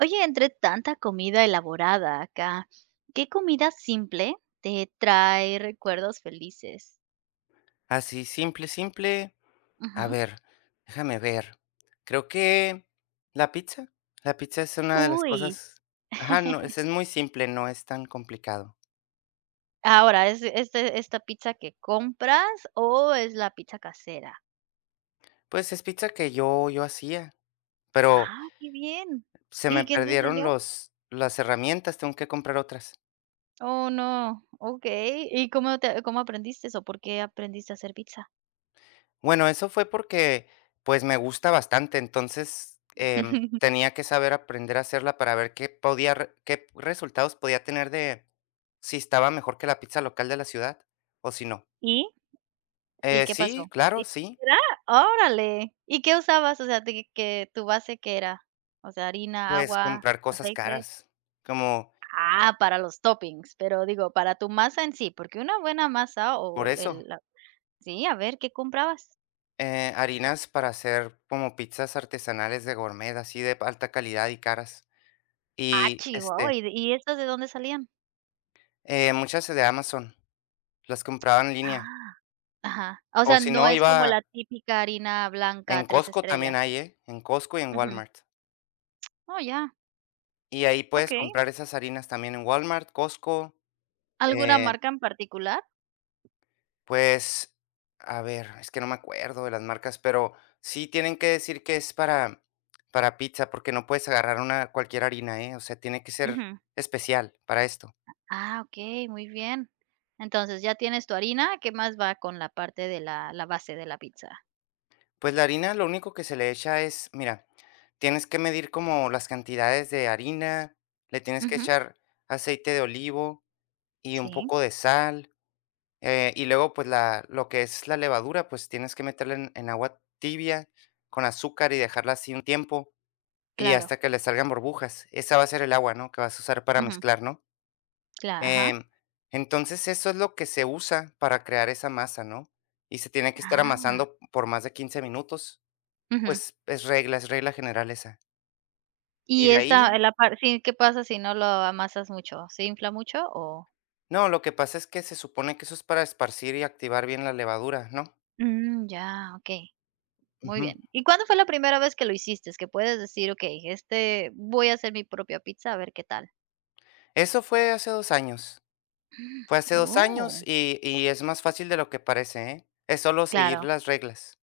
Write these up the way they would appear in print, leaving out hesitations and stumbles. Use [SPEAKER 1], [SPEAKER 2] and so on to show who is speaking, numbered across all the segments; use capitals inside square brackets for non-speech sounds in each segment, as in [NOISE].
[SPEAKER 1] Oye, entre tanta comida elaborada acá, ¿qué comida simple te trae recuerdos felices?
[SPEAKER 2] Así simple, simple. A
[SPEAKER 1] Ujú.
[SPEAKER 2] ver, déjame ver. Creo que la pizza. La pizza es una de las
[SPEAKER 1] Uy.
[SPEAKER 2] cosas ajá, no, es
[SPEAKER 1] [LAUGHS]
[SPEAKER 2] es muy simple, no es tan complicado.
[SPEAKER 1] Ahora, ¿es esta pizza que compras o es la pizza casera?
[SPEAKER 2] Pues, es pizza que yo hacía, pero
[SPEAKER 1] Ah, qué bien.
[SPEAKER 2] se
[SPEAKER 1] ¿Y
[SPEAKER 2] me
[SPEAKER 1] quién te
[SPEAKER 2] perdieron
[SPEAKER 1] enseñó?
[SPEAKER 2] los las herramientas, tengo que comprar otras.
[SPEAKER 1] Oh, no. Okey. ¿Y cómo aprendiste eso? ¿Por qué aprendiste a hacer pizza?
[SPEAKER 2] Bueno, eso fue porque, pues, me gusta bastante, entonces,
[SPEAKER 1] [LAUGHS]
[SPEAKER 2] tenía que saber aprender a hacerla para ver qué podía re qué resultados podía tener de si estaba mejor que la pizza local de la ciudad o si no.
[SPEAKER 1] ¿Y? ¿Y qué
[SPEAKER 2] Sí,
[SPEAKER 1] pasó? ¿Sí?
[SPEAKER 2] claro, sí.
[SPEAKER 1] ¿Era? Órale. ¿Y qué usabas? O sea, de que tu base, ¿qué era? O sea, harina,
[SPEAKER 2] Pues,
[SPEAKER 1] agua,
[SPEAKER 2] comprar cosas
[SPEAKER 1] aceite.
[SPEAKER 2] caras, como
[SPEAKER 1] Ah, para los toppings, pero digo, para tu masa en sí, porque una buena masa o
[SPEAKER 2] por eso,
[SPEAKER 1] el la, sí, a ver, ¿qué comprabas?
[SPEAKER 2] harinas para hacer como pizzas artesanales de gourmet, así de alta calidad y caras.
[SPEAKER 1] Ah,
[SPEAKER 2] Y,
[SPEAKER 1] chihuahua, ¿y estas, ¿de dónde salían?
[SPEAKER 2] muchas de Amazon, las compraba en línea,
[SPEAKER 1] Ah, ajá. O
[SPEAKER 2] o
[SPEAKER 1] sea,
[SPEAKER 2] si
[SPEAKER 1] no
[SPEAKER 2] no,
[SPEAKER 1] es como
[SPEAKER 2] iba
[SPEAKER 1] la típica harina blanca,
[SPEAKER 2] en
[SPEAKER 1] 3
[SPEAKER 2] Costco también
[SPEAKER 1] estrellas.
[SPEAKER 2] hay, ¿eh? En Costco y en
[SPEAKER 1] Ujú.
[SPEAKER 2] Walmart.
[SPEAKER 1] Oh, ya,
[SPEAKER 2] Y ahí puedes
[SPEAKER 1] okey.
[SPEAKER 2] comprar esas harinas también en Walmart, Costco,
[SPEAKER 1] ¿Alguna
[SPEAKER 2] eh
[SPEAKER 1] marca en particular?
[SPEAKER 2] pues, a ver, es que no me acuerdo de las marcas, pero sí tienen que decir que es para pizza, porque no puedes agarrar una cualquier harina, ¿eh? O sea, tiene que ser
[SPEAKER 1] Ujú.
[SPEAKER 2] especial para esto.
[SPEAKER 1] Ah, okey, muy bien. Entonces, ya tienes tu harina, ¿qué más va con la parte de la base de la pizza?
[SPEAKER 2] Pues la harina, lo único que se le echa es, mira, tienes que medir como las cantidades de harina, le tienes que
[SPEAKER 1] Ujú,
[SPEAKER 2] echar aceite de olivo y un
[SPEAKER 1] sí,
[SPEAKER 2] poco de sal, y luego, pues, la lo que es la levadura, pues, tienes que meterla en agua tibia con azúcar y dejarla así un tiempo. Y
[SPEAKER 1] claro,
[SPEAKER 2] hasta que le salgan burbujas. Esa va a ser el agua, ¿no?, que vas a usar para
[SPEAKER 1] ujú,
[SPEAKER 2] mezclar, ¿no?
[SPEAKER 1] cla ajá.
[SPEAKER 2] Em, entonces, eso es lo que se usa para crear esa masa, ¿no? Y se tiene que estar
[SPEAKER 1] Ah,
[SPEAKER 2] amasando por más de 15 minutos.
[SPEAKER 1] ujú.
[SPEAKER 2] Pues, es regla general esa. Y
[SPEAKER 1] Y
[SPEAKER 2] de
[SPEAKER 1] esta,
[SPEAKER 2] ahí
[SPEAKER 1] la parte, sí, ¿qué pasa si no lo amasas mucho? ¿Se infla mucho o?
[SPEAKER 2] no, lo que pasa es que se supone que eso es para esparcir y activar bien la levadura, ¿no?
[SPEAKER 1] Mm, ya, okey, muy
[SPEAKER 2] Ujú.
[SPEAKER 1] bien. ¿Y cuándo fue la primera vez que lo hiciste? Es que puedes decir: "Okey, este voy a hacer mi propia pizza, a ver qué tal".
[SPEAKER 2] Eso fue hace 2 años.
[SPEAKER 1] [GASPS]
[SPEAKER 2] Fue hace dos años
[SPEAKER 1] Oh,
[SPEAKER 2] y es más fácil de lo que parece, ¿eh? Es solo seguir
[SPEAKER 1] claro.
[SPEAKER 2] las reglas.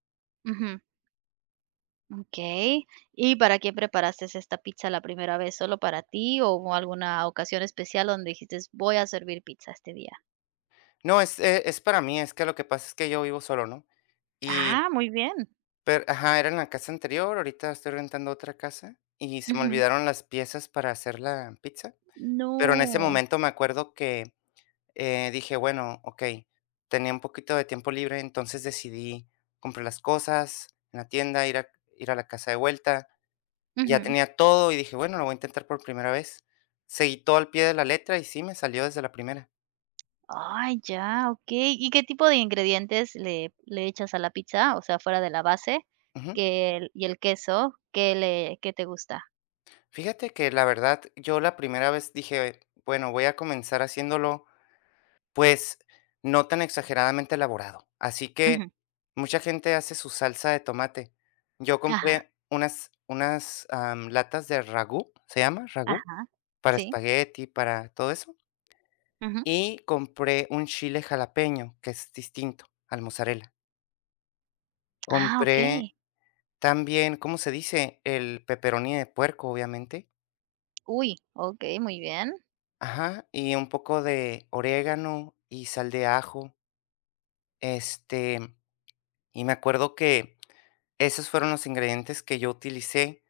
[SPEAKER 1] Okey. ¿Y para quién preparaste esta pizza la primera vez? ¿Solo para ti o hubo alguna ocasión especial donde dijiste: "Voy a servir pizza este día"?
[SPEAKER 2] No, es para mí, es que lo que pasa es que yo vivo solo, ¿no? Y
[SPEAKER 1] Ah, muy bien.
[SPEAKER 2] pero ajá, era en la casa anterior, ahorita estoy rentando otra casa, y se me
[SPEAKER 1] Ujú.
[SPEAKER 2] olvidaron las piezas para hacer la pizza, pero en ese
[SPEAKER 1] No.
[SPEAKER 2] momento me acuerdo que, dije: "Bueno, okey", tenía un poquito de tiempo libre, entonces decidí comprar las cosas en la tienda, ir a la casa de vuelta, ya
[SPEAKER 1] Ujú.
[SPEAKER 2] tenía todo y dije: "Bueno, lo voy a intentar por primera vez". Seguí todo al pie de la letra y sí, me salió desde la primera.
[SPEAKER 1] Ay, ya, okey. ¿Y qué tipo de ingredientes le echas a la pizza? O sea, fuera de la base,
[SPEAKER 2] Ujú.
[SPEAKER 1] que el y el queso, ¿qué te gusta?
[SPEAKER 2] Fíjate que la verdad, yo la primera vez dije: "Bueno, voy a comenzar haciéndolo pues, no tan exageradamente elaborado". Así
[SPEAKER 1] Ujú.
[SPEAKER 2] que mucha gente hace su salsa de tomate. Yo
[SPEAKER 1] Ajá,
[SPEAKER 2] compré unas latas de ragú, ¿se llama? Ragú,
[SPEAKER 1] ajá.
[SPEAKER 2] para
[SPEAKER 1] Sí.
[SPEAKER 2] espagueti, para todo eso.
[SPEAKER 1] Ujú.
[SPEAKER 2] Y compré un chile jalapeño, que es distinto al mozzarella.
[SPEAKER 1] Ah,
[SPEAKER 2] Compré
[SPEAKER 1] okey.
[SPEAKER 2] también, ¿cómo se dice? El pepperoni de puerco, obviamente.
[SPEAKER 1] Uy, okey, muy bien.
[SPEAKER 2] Ajá, y un poco de orégano y sal de ajo. Este, y me acuerdo que esos fueron los ingredientes que yo utilicé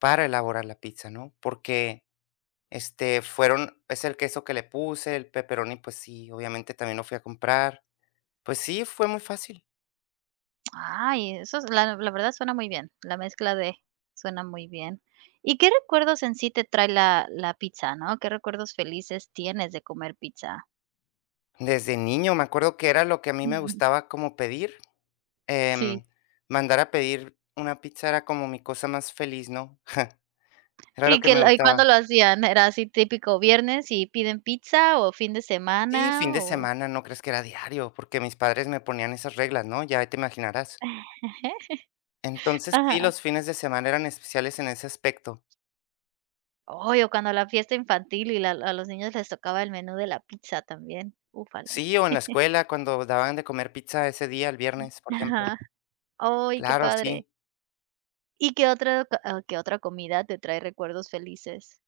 [SPEAKER 2] para elaborar la pizza, ¿no? Porque, fueron es el queso que le puse, el pepperoni, pues sí, obviamente también lo fui a comprar. Pues sí, fue muy fácil.
[SPEAKER 1] Ay, eso es, la la verdad suena muy bien, la mezcla de, suena muy bien. ¿Y qué recuerdos en sí te trae la pizza, no? ¿Qué recuerdos felices tienes de comer pizza?
[SPEAKER 2] Desde niño me acuerdo que era lo que a mí me
[SPEAKER 1] Ujú,
[SPEAKER 2] gustaba como pedir,
[SPEAKER 1] sí.
[SPEAKER 2] em, mandar a pedir una pizza era como mi cosa más feliz, ¿no? [LAUGHS] Era lo
[SPEAKER 1] ¿Y
[SPEAKER 2] que
[SPEAKER 1] que
[SPEAKER 2] me
[SPEAKER 1] lo y
[SPEAKER 2] gustaba.
[SPEAKER 1] cuándo lo hacían? ¿Era así típico viernes y piden pizza o fin de
[SPEAKER 2] Sí, fin
[SPEAKER 1] semana
[SPEAKER 2] de
[SPEAKER 1] o?
[SPEAKER 2] semana, no crees que era diario, porque mis padres me ponían esas reglas, ¿no? Ya te imaginarás.
[SPEAKER 1] [LAUGHS]
[SPEAKER 2] Entonces, sí,
[SPEAKER 1] Ajá.
[SPEAKER 2] los fines de semana eran especiales en ese aspecto.
[SPEAKER 1] Ay, o cuando la fiesta infantil y la a los niños les tocaba el menú de la pizza también, ufale.
[SPEAKER 2] Sí, o en la escuela cuando daban de comer pizza ese día, el viernes, por ejemplo.
[SPEAKER 1] Ajá. Ay, qué
[SPEAKER 2] Claro,
[SPEAKER 1] padre.
[SPEAKER 2] sí.
[SPEAKER 1] ¿Y qué otra, qué otra comida te trae recuerdos felices?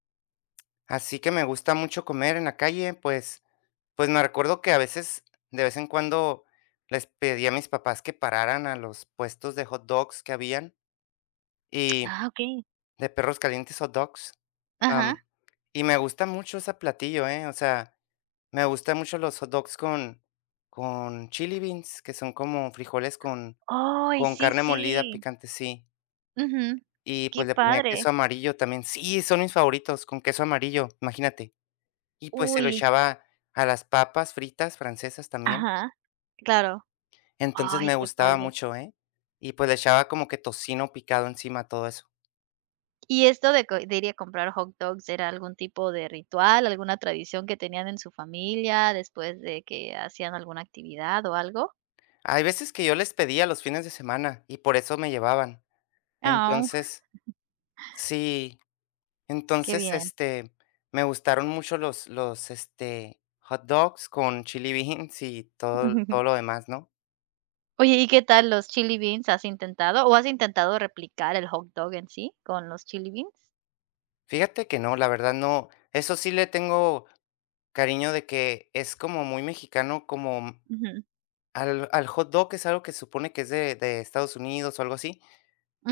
[SPEAKER 2] Así que me gusta mucho comer en la calle, pues me recuerdo que a veces, de vez en cuando, les pedí a mis papás que pararan a los puestos de hot dogs que habían y
[SPEAKER 1] Ah, okey.
[SPEAKER 2] de perros calientes hot dogs.
[SPEAKER 1] Ajá.
[SPEAKER 2] Am, y me gusta mucho ese platillo, ¿eh? O sea, me gustan mucho los hot dogs con chili beans, que son como frijoles
[SPEAKER 1] Ay,
[SPEAKER 2] con
[SPEAKER 1] sí,
[SPEAKER 2] carne
[SPEAKER 1] sí.
[SPEAKER 2] molida picante, sí.
[SPEAKER 1] Ujú.
[SPEAKER 2] Y,
[SPEAKER 1] Qué
[SPEAKER 2] pues, le ponía
[SPEAKER 1] padre.
[SPEAKER 2] queso amarillo también. Sí, son mis favoritos, con queso amarillo, imagínate. Y, pues, se lo
[SPEAKER 1] Uy,
[SPEAKER 2] echaba a las papas fritas francesas también.
[SPEAKER 1] ajá, claro.
[SPEAKER 2] Entonces,
[SPEAKER 1] Ay,
[SPEAKER 2] me
[SPEAKER 1] qué
[SPEAKER 2] gustaba
[SPEAKER 1] padre.
[SPEAKER 2] mucho, ¿eh? Y, pues, le echaba como que tocino picado encima, todo eso.
[SPEAKER 1] ¿Y esto de co de ir a comprar hot dogs era algún tipo de ritual, alguna tradición que tenían en su familia después de que hacían alguna actividad o algo?
[SPEAKER 2] Hay veces que yo les pedía los fines de semana y por eso me llevaban.
[SPEAKER 1] Oh,
[SPEAKER 2] Entonces sí,
[SPEAKER 1] qué
[SPEAKER 2] entonces,
[SPEAKER 1] bien.
[SPEAKER 2] me gustaron mucho los, hot dogs con chili beans y todo lo
[SPEAKER 1] [LAUGHS]
[SPEAKER 2] demás, ¿no?
[SPEAKER 1] Oye, ¿y qué tal los chili beans? ¿Has intentado o has intentado replicar el hot dog en sí con los chili beans?
[SPEAKER 2] Fíjate que no, la verdad no, eso sí le tengo cariño de que es como muy mexicano, como
[SPEAKER 1] Ujú,
[SPEAKER 2] al hot dog, que es algo que se supone que es de Estados Unidos o algo así,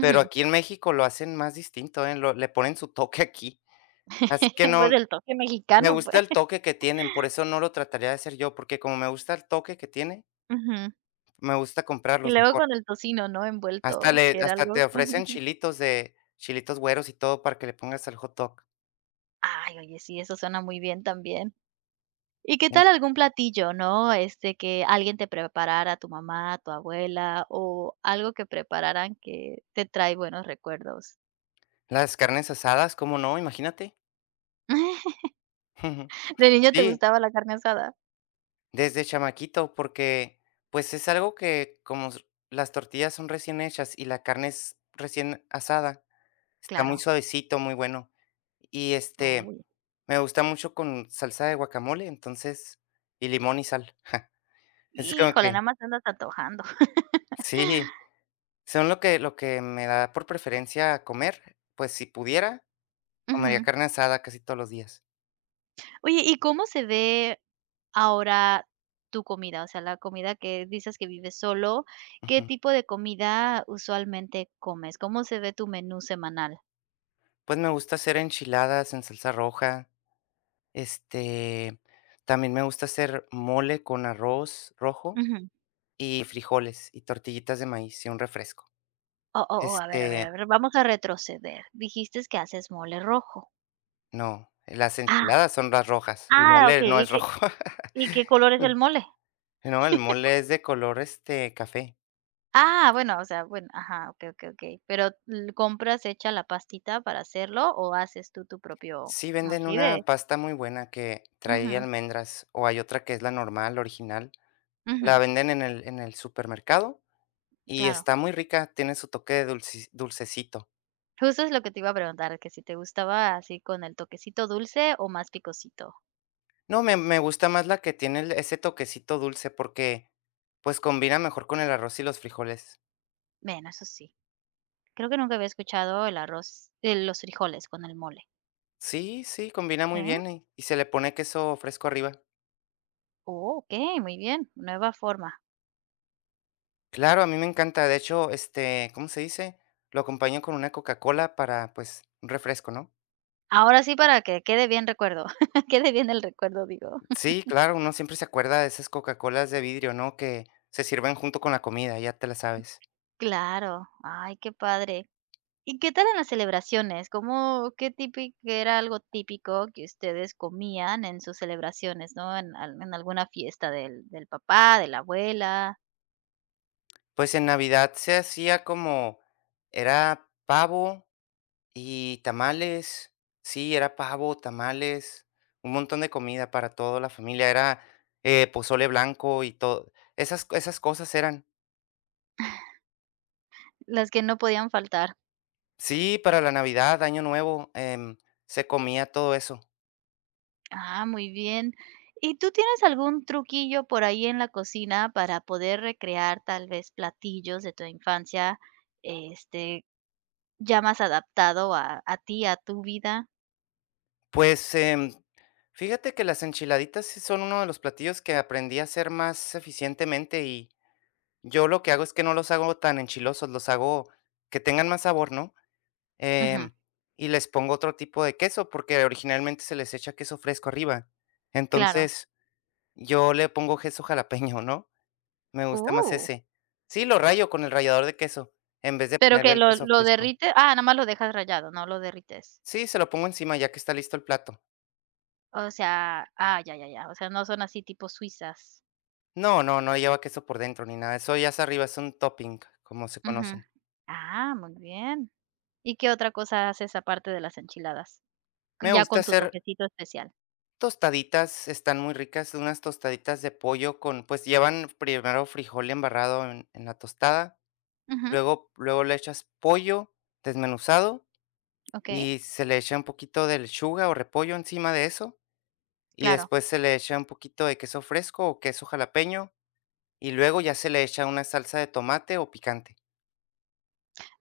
[SPEAKER 2] pero aquí en México lo hacen más distinto, ¿eh? Lo le ponen su toque aquí. Así que
[SPEAKER 1] [LAUGHS] Pues,
[SPEAKER 2] no,
[SPEAKER 1] el toque
[SPEAKER 2] me
[SPEAKER 1] mexicano,
[SPEAKER 2] gusta
[SPEAKER 1] pues.
[SPEAKER 2] el toque que tienen, por eso no lo trataría de hacer yo, porque como me gusta el toque que tiene,
[SPEAKER 1] Ujú.
[SPEAKER 2] me gusta
[SPEAKER 1] Y
[SPEAKER 2] comprarlos
[SPEAKER 1] luego
[SPEAKER 2] mejor.
[SPEAKER 1] con el tocino, ¿no? Envuelto, que era
[SPEAKER 2] Hasta
[SPEAKER 1] algo.
[SPEAKER 2] te ofrecen
[SPEAKER 1] [LAUGHS]
[SPEAKER 2] chilitos de chilitos güeros y todo para que le pongas al hot dog.
[SPEAKER 1] Ay, oye, sí, eso suena muy bien también. ¿Y qué tal algún platillo, no? Este, que alguien te preparara, tu mamá, tu abuela, o algo que prepararan que te trae buenos recuerdos.
[SPEAKER 2] Las carnes asadas, ¿cómo no? Imagínate.
[SPEAKER 1] [LAUGHS]
[SPEAKER 2] [LAUGHS]
[SPEAKER 1] ¿De niño te
[SPEAKER 2] Sí.
[SPEAKER 1] gustaba la carne asada?
[SPEAKER 2] Desde chamaquito, porque, pues, es algo que como s las tortillas son recién hechas y la carne es recién asada, está muy
[SPEAKER 1] Claro.
[SPEAKER 2] suavecito, muy bueno. Y,
[SPEAKER 1] Uy,
[SPEAKER 2] me gusta mucho con salsa de guacamole, entonces y limón y sal. [LAUGHS] Es como
[SPEAKER 1] híjole,
[SPEAKER 2] que
[SPEAKER 1] nada más te andas antojando. [LAUGHS]
[SPEAKER 2] sí, son lo que me da por preferencia comer, pues, si pudiera, comería
[SPEAKER 1] Ujú.
[SPEAKER 2] carne asada casi todos los días.
[SPEAKER 1] Oye, ¿y cómo se ve? Ahora, tu comida, o sea, la comida, que dices que vives solo, ¿qué
[SPEAKER 2] Ujú.
[SPEAKER 1] tipo de comida usualmente comes? ¿Cómo se ve tu menú semanal?
[SPEAKER 2] Pues, me gusta hacer enchiladas en salsa roja. Este, También me gusta hacer mole con arroz rojo
[SPEAKER 1] Ujú.
[SPEAKER 2] y frijoles y tortillitas de maíz y un refresco.
[SPEAKER 1] Oh, oh, oh, a ver, a ver, a
[SPEAKER 2] Este,
[SPEAKER 1] ver, vamos a retroceder. Dijiste que haces mole rojo.
[SPEAKER 2] no, las
[SPEAKER 1] Ah,
[SPEAKER 2] enchiladas son las rojas, el
[SPEAKER 1] ah,
[SPEAKER 2] mole
[SPEAKER 1] okey,
[SPEAKER 2] no es rojo.
[SPEAKER 1] ¿y qué color es el
[SPEAKER 2] [LAUGHS]
[SPEAKER 1] mole?
[SPEAKER 2] No, el mole es de color, café.
[SPEAKER 1] Ah, bueno, o sea, bueno, ajá, okey, okey, okey, pero, l ¿compras hecha la pastita para hacerlo o haces tú tu propio?
[SPEAKER 2] Sí venden
[SPEAKER 1] Así de.
[SPEAKER 2] una pasta muy buena que trae
[SPEAKER 1] Ujú,
[SPEAKER 2] almendras, o hay otra que es la normal, original. La
[SPEAKER 1] ujú,
[SPEAKER 2] venden en el supermercado y
[SPEAKER 1] claro.
[SPEAKER 2] está muy rica, tiene su toque de dulce dulcecito.
[SPEAKER 1] Justo es lo que te iba a preguntar, que si te gustaba así con el toquecito dulce o más picosito.
[SPEAKER 2] No, me gusta más la que tiene el ese toquecito dulce porque, pues, combina mejor con el arroz y los frijoles.
[SPEAKER 1] Bueno, eso sí. Creo que nunca había escuchado el arroz, los frijoles con el mole.
[SPEAKER 2] Sí, sí, combina
[SPEAKER 1] Sí.
[SPEAKER 2] muy bien y se le pone queso fresco arriba.
[SPEAKER 1] Oh, ok, muy bien, nueva forma.
[SPEAKER 2] Claro, a mí me encanta. De hecho, ¿cómo se dice? Lo acompaño con una Coca-Cola para, pues, un refresco, ¿no?
[SPEAKER 1] Ahora sí, para que quede bien recuerdo, [LAUGHS] quede bien el recuerdo, digo.
[SPEAKER 2] Sí, claro, uno siempre se acuerda de esas Coca-Colas de vidrio, ¿no? Que se sirven junto con la comida, ya te la sabes.
[SPEAKER 1] Claro, ay, qué padre. ¿Y qué tal en las celebraciones? ¿Cómo, qué típico, era algo típico que ustedes comían en sus celebraciones, ¿no? En, en alguna fiesta del papá, de la abuela,
[SPEAKER 2] Pues en Navidad se hacía como era pavo y tamales, sí, era pavo, tamales, un montón de comida para toda la familia, era, pozole blanco y todo, esas cosas eran.
[SPEAKER 1] las que no podían faltar.
[SPEAKER 2] Sí, para la Navidad, Año Nuevo, se comía todo eso.
[SPEAKER 1] Ah, muy bien. ¿Y tú tienes algún truquillo por ahí en la cocina para poder recrear tal vez platillos de tu infancia, este, ya más adaptado a ti, a tu vida?
[SPEAKER 2] Pues, fíjate que las enchiladitas sí son uno de los platillos que aprendí a hacer más eficientemente, y yo lo que hago es que no los hago tan enchilosos, los hago que tengan más sabor, ¿no?
[SPEAKER 1] Ujú,
[SPEAKER 2] em, y les pongo otro tipo de queso, porque originalmente se les echa queso fresco arriba.
[SPEAKER 1] claro.
[SPEAKER 2] Entonces, yo le pongo queso jalapeño, ¿no? Me gusta más
[SPEAKER 1] Uh,
[SPEAKER 2] ese. Sí, lo rayo con el rallador de queso, en vez de
[SPEAKER 1] pero
[SPEAKER 2] ponerle
[SPEAKER 1] que
[SPEAKER 2] el
[SPEAKER 1] lo,
[SPEAKER 2] queso
[SPEAKER 1] lo
[SPEAKER 2] fresco.
[SPEAKER 1] derrites, ah, nada más lo dejas rayado, no lo derrites.
[SPEAKER 2] Sí, se lo pongo encima ya que está listo el plato.
[SPEAKER 1] O sea, ah, ya, ya, ya. O sea, no son así tipo suizas.
[SPEAKER 2] No, no, no lleva queso por dentro ni nada. Eso ya es arriba, es un topping, como se
[SPEAKER 1] Ujú.
[SPEAKER 2] conocen.
[SPEAKER 1] Ah, muy bien. ¿Y qué otra cosa haces aparte de las enchiladas?
[SPEAKER 2] Me
[SPEAKER 1] Ya
[SPEAKER 2] gusta
[SPEAKER 1] con tu
[SPEAKER 2] hacer
[SPEAKER 1] toquecito especial.
[SPEAKER 2] tostaditas, están muy ricas, unas tostaditas de pollo con, pues llevan primero frijol embarrado en la tostada,
[SPEAKER 1] Ujú,
[SPEAKER 2] luego luego le echas pollo desmenuzado
[SPEAKER 1] ok,
[SPEAKER 2] y se le echa un poquito de lechuga o repollo encima de eso, y
[SPEAKER 1] claro.
[SPEAKER 2] después se le echa un poquito de queso fresco o queso jalapeño, y luego ya se le echa una salsa de tomate o picante.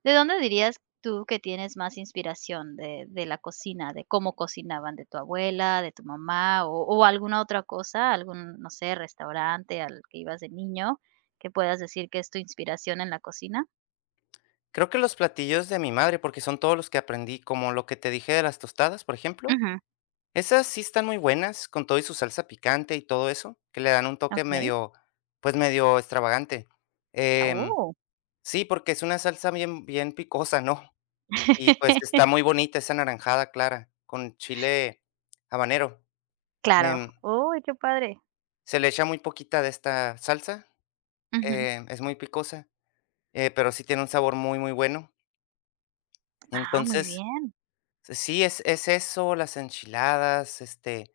[SPEAKER 1] ¿De dónde dirías tú que tienes más inspiración de la cocina, de cómo cocinaban, de tu abuela, de tu mamá o alguna otra cosa, algún, no sé, restaurante al que ibas de niño, que puedas decir que es tu inspiración en la cocina?
[SPEAKER 2] Creo que los platillos de mi madre, porque son todos los que aprendí, como lo que te dije de las tostadas, por ejemplo,
[SPEAKER 1] Ujú.
[SPEAKER 2] esas sí están muy buenas con todo y su salsa picante y todo eso, que le dan un toque
[SPEAKER 1] Okey.
[SPEAKER 2] medio, pues, medio extravagante. Em,
[SPEAKER 1] Oh.
[SPEAKER 2] sí, porque es una salsa bien picosa, ¿no? Y, pues, está muy
[SPEAKER 1] [LAUGHS]
[SPEAKER 2] bonita, esa anaranjada clara, con chile habanero.
[SPEAKER 1] Claro.
[SPEAKER 2] Em,
[SPEAKER 1] Uy, qué padre.
[SPEAKER 2] Se le echa muy poquita de esta salsa,
[SPEAKER 1] Ujú.
[SPEAKER 2] es muy picosa, pero sí tiene un sabor muy, muy bueno.
[SPEAKER 1] Ah, muy
[SPEAKER 2] Entonces,
[SPEAKER 1] bien.
[SPEAKER 2] sí, es eso, las enchiladas,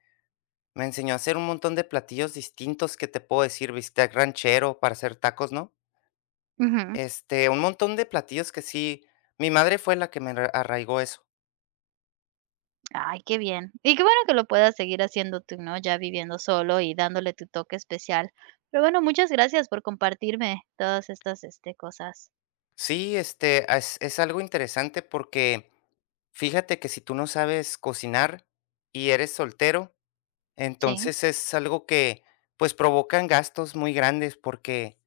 [SPEAKER 2] me enseñó a hacer un montón de platillos distintos que te puedo decir, bistec ranchero para hacer tacos, ¿no?
[SPEAKER 1] Ujú.
[SPEAKER 2] Un montón de platillos que sí, mi madre fue la que me arraigó eso.
[SPEAKER 1] Ay, qué bien. Y qué bueno que lo puedas seguir haciendo tú, ¿no? Ya viviendo solo y dándole tu toque especial. Pero bueno, muchas gracias por compartirme todas estas, este, cosas.
[SPEAKER 2] Sí, es algo interesante porque fíjate que si tú no sabes cocinar y eres soltero,
[SPEAKER 1] Sí,
[SPEAKER 2] entonces es algo que, pues, provocan gastos muy grandes, porque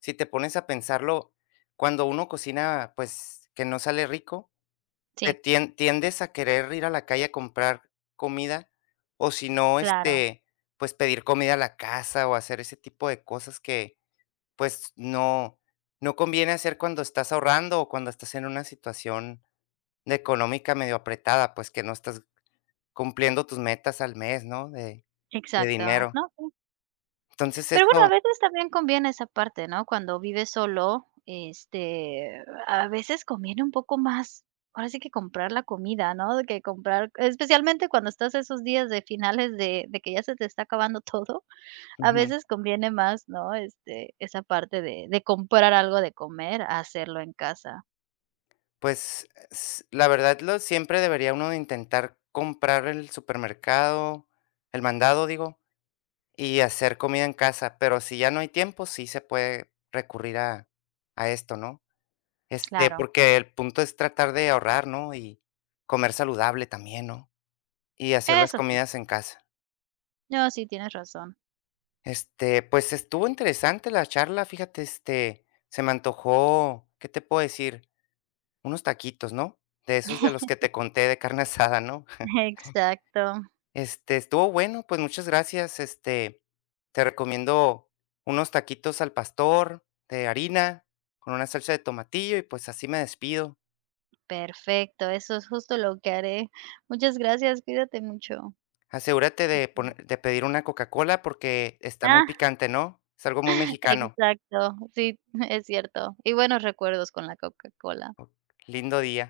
[SPEAKER 2] si te pones a pensarlo, cuando uno cocina, pues, que no sale rico,
[SPEAKER 1] sí,
[SPEAKER 2] tiendes a querer ir a la calle a comprar comida, o si no,
[SPEAKER 1] claro.
[SPEAKER 2] pues pedir comida a la casa o hacer ese tipo de cosas que, pues, no, no conviene hacer cuando estás ahorrando o cuando estás en una situación de económica medio apretada, pues que no estás cumpliendo tus metas al mes, ¿no? De
[SPEAKER 1] Exacto,
[SPEAKER 2] dinero.
[SPEAKER 1] ¿no? Sí.
[SPEAKER 2] Entonces
[SPEAKER 1] Pero bueno, a
[SPEAKER 2] eso
[SPEAKER 1] veces también conviene esa parte, ¿no? Cuando vives solo, este, a veces conviene un poco más, ahora sí que comprar la comida, ¿no? De que comprar, especialmente cuando estás esos días de finales de que ya se te está acabando [LAUGHS] todo. A
[SPEAKER 2] ujú,
[SPEAKER 1] veces conviene más, ¿no? Este, esa parte de comprar algo de comer a hacerlo en casa.
[SPEAKER 2] pues, s la verdad lo siempre debería uno de intentar comprar el supermercado, el mandado, digo, y hacer comida en casa, pero si ya no hay tiempo, sí se puede recurrir a esto, ¿no?
[SPEAKER 1] Claro,
[SPEAKER 2] Porque el punto es tratar de ahorrar, ¿no? Y comer saludable también, ¿no? Y hacer las
[SPEAKER 1] eso sí.
[SPEAKER 2] comidas en casa.
[SPEAKER 1] No, sí, tienes razón.
[SPEAKER 2] Pues estuvo interesante la charla, fíjate, se me antojó, ¿qué te puedo decir? Unos taquitos, ¿no? De esos de los
[SPEAKER 1] [LAUGHS]
[SPEAKER 2] que te conté de carne [LAUGHS] asada, ¿no?
[SPEAKER 1] Exacto,
[SPEAKER 2] Estuvo bueno, pues muchas gracias. Te recomiendo unos taquitos al pastor de harina con una salsa de tomatillo y pues así me despido.
[SPEAKER 1] perfecto, eso es justo lo que haré. Muchas gracias, cuídate mucho.
[SPEAKER 2] Asegúrate de de pedir una Coca-Cola porque está muy
[SPEAKER 1] Ah,
[SPEAKER 2] picante, ¿no? Es algo muy
[SPEAKER 1] [LAUGHS]
[SPEAKER 2] mexicano.
[SPEAKER 1] exacto, sí, [LAUGHS] es cierto. Y buenos recuerdos con la Coca-Cola.
[SPEAKER 2] Lindo día.